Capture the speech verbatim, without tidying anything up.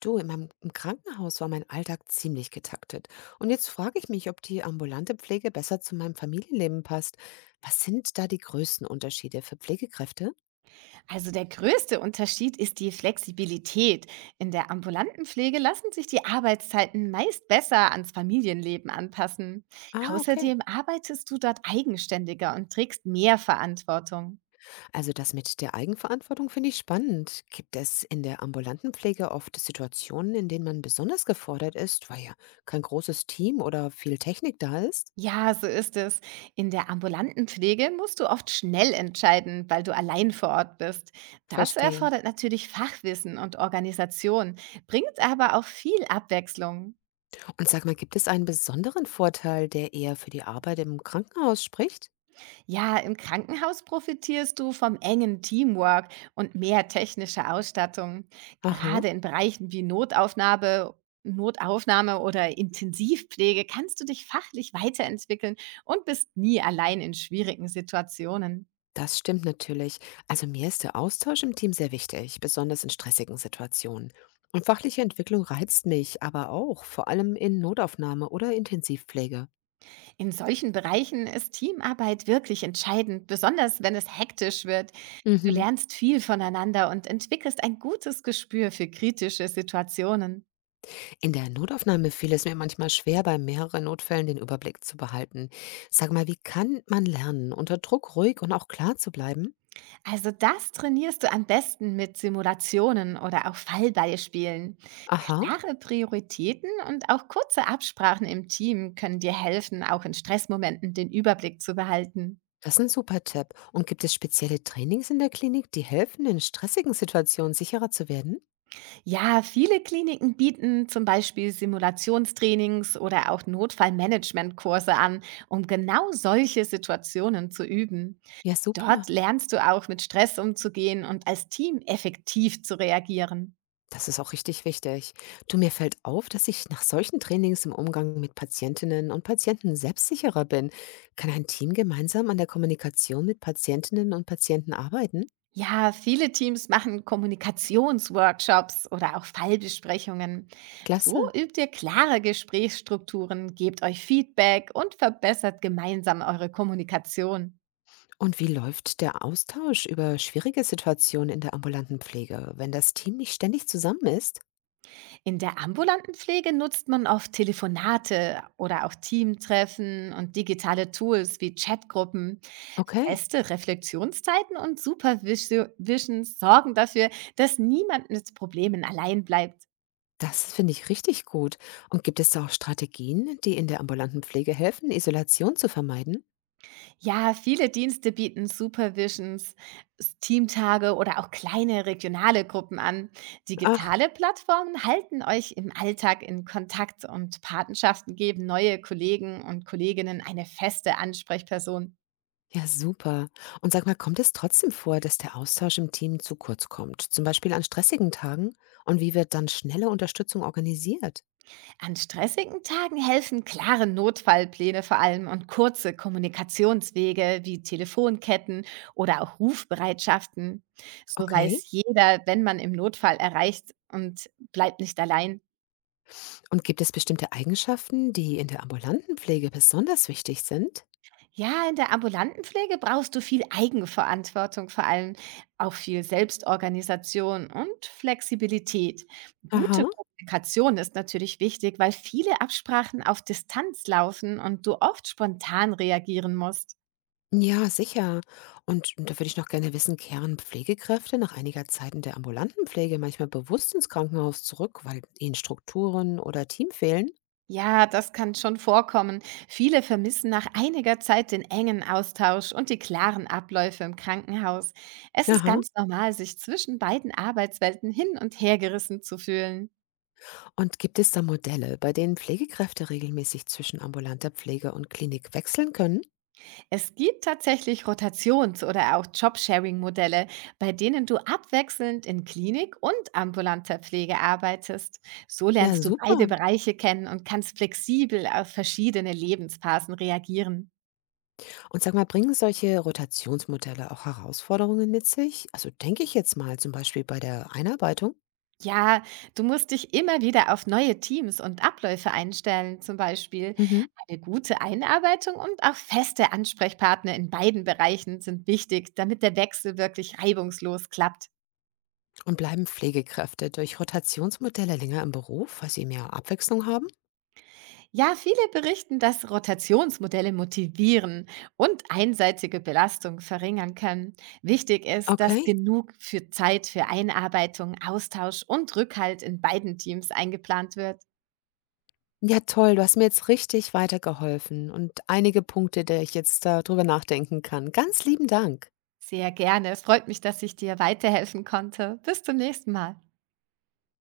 Du, in meinem, im Krankenhaus war mein Alltag ziemlich getaktet. Und jetzt frage ich mich, ob die ambulante Pflege besser zu meinem Familienleben passt. Was sind da die größten Unterschiede für Pflegekräfte? Also der größte Unterschied ist die Flexibilität. In der ambulanten Pflege lassen sich die Arbeitszeiten meist besser ans Familienleben anpassen. Ah, okay. Außerdem arbeitest du dort eigenständiger und trägst mehr Verantwortung. Also das mit der Eigenverantwortung finde ich spannend. Gibt es in der ambulanten Pflege oft Situationen, in denen man besonders gefordert ist, weil ja kein großes Team oder viel Technik da ist? Ja, so ist es. In der ambulanten Pflege musst du oft schnell entscheiden, weil du allein vor Ort bist. Das Verstehe. erfordert natürlich Fachwissen und Organisation, bringt aber auch viel Abwechslung. Und sag mal, gibt es einen besonderen Vorteil, der eher für die Arbeit im Krankenhaus spricht? Ja, im Krankenhaus profitierst du vom engen Teamwork und mehr technischer Ausstattung. Aha. Gerade in Bereichen wie Notaufnahme, Notaufnahme oder Intensivpflege kannst du dich fachlich weiterentwickeln und bist nie allein in schwierigen Situationen. Das stimmt natürlich. Also mir ist der Austausch im Team sehr wichtig, besonders in stressigen Situationen. Und fachliche Entwicklung reizt mich aber auch, vor allem in Notaufnahme oder Intensivpflege. In solchen Bereichen ist Teamarbeit wirklich entscheidend, besonders wenn es hektisch wird. Du Mhm. lernst viel voneinander und entwickelst ein gutes Gespür für kritische Situationen. In der Notaufnahme fiel es mir manchmal schwer, bei mehreren Notfällen den Überblick zu behalten. Sag mal, wie kann man lernen, unter Druck ruhig und auch klar zu bleiben? Also das trainierst du am besten mit Simulationen oder auch Fallbeispielen. Aha, Klare Prioritäten und auch kurze Absprachen im Team können dir helfen, auch in Stressmomenten den Überblick zu behalten. das ist ein super Tipp. Und gibt es spezielle Trainings in der Klinik, die helfen, in stressigen Situationen sicherer zu werden? Ja, viele Kliniken bieten zum Beispiel Simulationstrainings oder auch Notfallmanagementkurse an, um genau solche Situationen zu üben. Ja, super. Dort lernst du auch mit Stress umzugehen und als Team effektiv zu reagieren. Das ist auch richtig wichtig. Du, mir fällt auf, dass ich nach solchen Trainings im Umgang mit Patientinnen und Patienten selbstsicherer bin. Kann ein Team gemeinsam an der Kommunikation mit Patientinnen und Patienten arbeiten? Ja, viele Teams machen Kommunikationsworkshops oder auch Fallbesprechungen. So Klasse. übt ihr klare Gesprächsstrukturen, gebt euch Feedback und verbessert gemeinsam eure Kommunikation. Und wie läuft der Austausch über schwierige Situationen in der ambulanten Pflege, wenn das Team nicht ständig zusammen ist? In der ambulanten Pflege nutzt man oft Telefonate oder auch Teamtreffen und digitale Tools wie Chatgruppen. Okay, Feste Reflexionszeiten und Supervision sorgen dafür, dass niemand mit Problemen allein bleibt. das finde ich richtig gut. Und gibt es da auch Strategien, die in der ambulanten Pflege helfen, Isolation zu vermeiden? Ja, viele Dienste bieten Supervisions, S- Teamtage oder auch kleine regionale Gruppen an. Ach, Digitale Plattformen halten euch im Alltag in Kontakt und Patenschaften geben neue Kollegen und Kolleginnen eine feste Ansprechperson. ja, super. Und sag mal, kommt es trotzdem vor, dass der Austausch im Team zu kurz kommt? Zum Beispiel an stressigen Tagen? Und wie wird dann schnelle Unterstützung organisiert? An stressigen Tagen helfen klare Notfallpläne vor allem und kurze Kommunikationswege wie Telefonketten oder auch Rufbereitschaften. So Okay. weiß jeder, wenn man im Notfall erreicht und bleibt nicht allein. Und gibt es bestimmte Eigenschaften, die in der ambulanten Pflege besonders wichtig sind? Ja, in der ambulanten Pflege brauchst du viel Eigenverantwortung, vor allem auch viel Selbstorganisation und Flexibilität. Aha. Gute Kommunikation ist natürlich wichtig, weil viele Absprachen auf Distanz laufen und du oft spontan reagieren musst. Ja, sicher. Und da würde ich noch gerne wissen, kehren Pflegekräfte nach einiger Zeit in der ambulanten Pflege manchmal bewusst ins Krankenhaus zurück, weil ihnen Strukturen oder Team fehlen? Ja, das kann schon vorkommen. Viele vermissen nach einiger Zeit den engen Austausch und die klaren Abläufe im Krankenhaus. Es ist Aha. ganz normal, sich zwischen beiden Arbeitswelten hin und her gerissen zu fühlen. Und gibt es da Modelle, bei denen Pflegekräfte regelmäßig zwischen ambulanter Pflege und Klinik wechseln können? Es gibt tatsächlich Rotations- oder auch Jobsharing-Modelle, bei denen du abwechselnd in Klinik und ambulanter Pflege arbeitest. So Ja, lernst du beide super. Bereiche kennen und kannst flexibel auf verschiedene Lebensphasen reagieren. Und sag mal, bringen solche Rotationsmodelle auch Herausforderungen mit sich? Also denke ich jetzt mal zum Beispiel bei der Einarbeitung. Ja, du musst dich immer wieder auf neue Teams und Abläufe einstellen, zum Beispiel. Mhm. Eine gute Einarbeitung und auch feste Ansprechpartner in beiden Bereichen sind wichtig, damit der Wechsel wirklich reibungslos klappt. Und bleiben Pflegekräfte durch Rotationsmodelle länger im Beruf, weil sie mehr Abwechslung haben? Ja, viele berichten, dass Rotationsmodelle motivieren und einseitige Belastung verringern können. Wichtig ist, dass Okay. genug für Zeit für Einarbeitung, Austausch und Rückhalt in beiden Teams eingeplant wird. Ja, toll. Du hast mir jetzt richtig weitergeholfen und einige Punkte, der ich jetzt darüber nachdenken kann. Ganz lieben Dank. Sehr gerne. Es freut mich, dass ich dir weiterhelfen konnte. Bis zum nächsten Mal.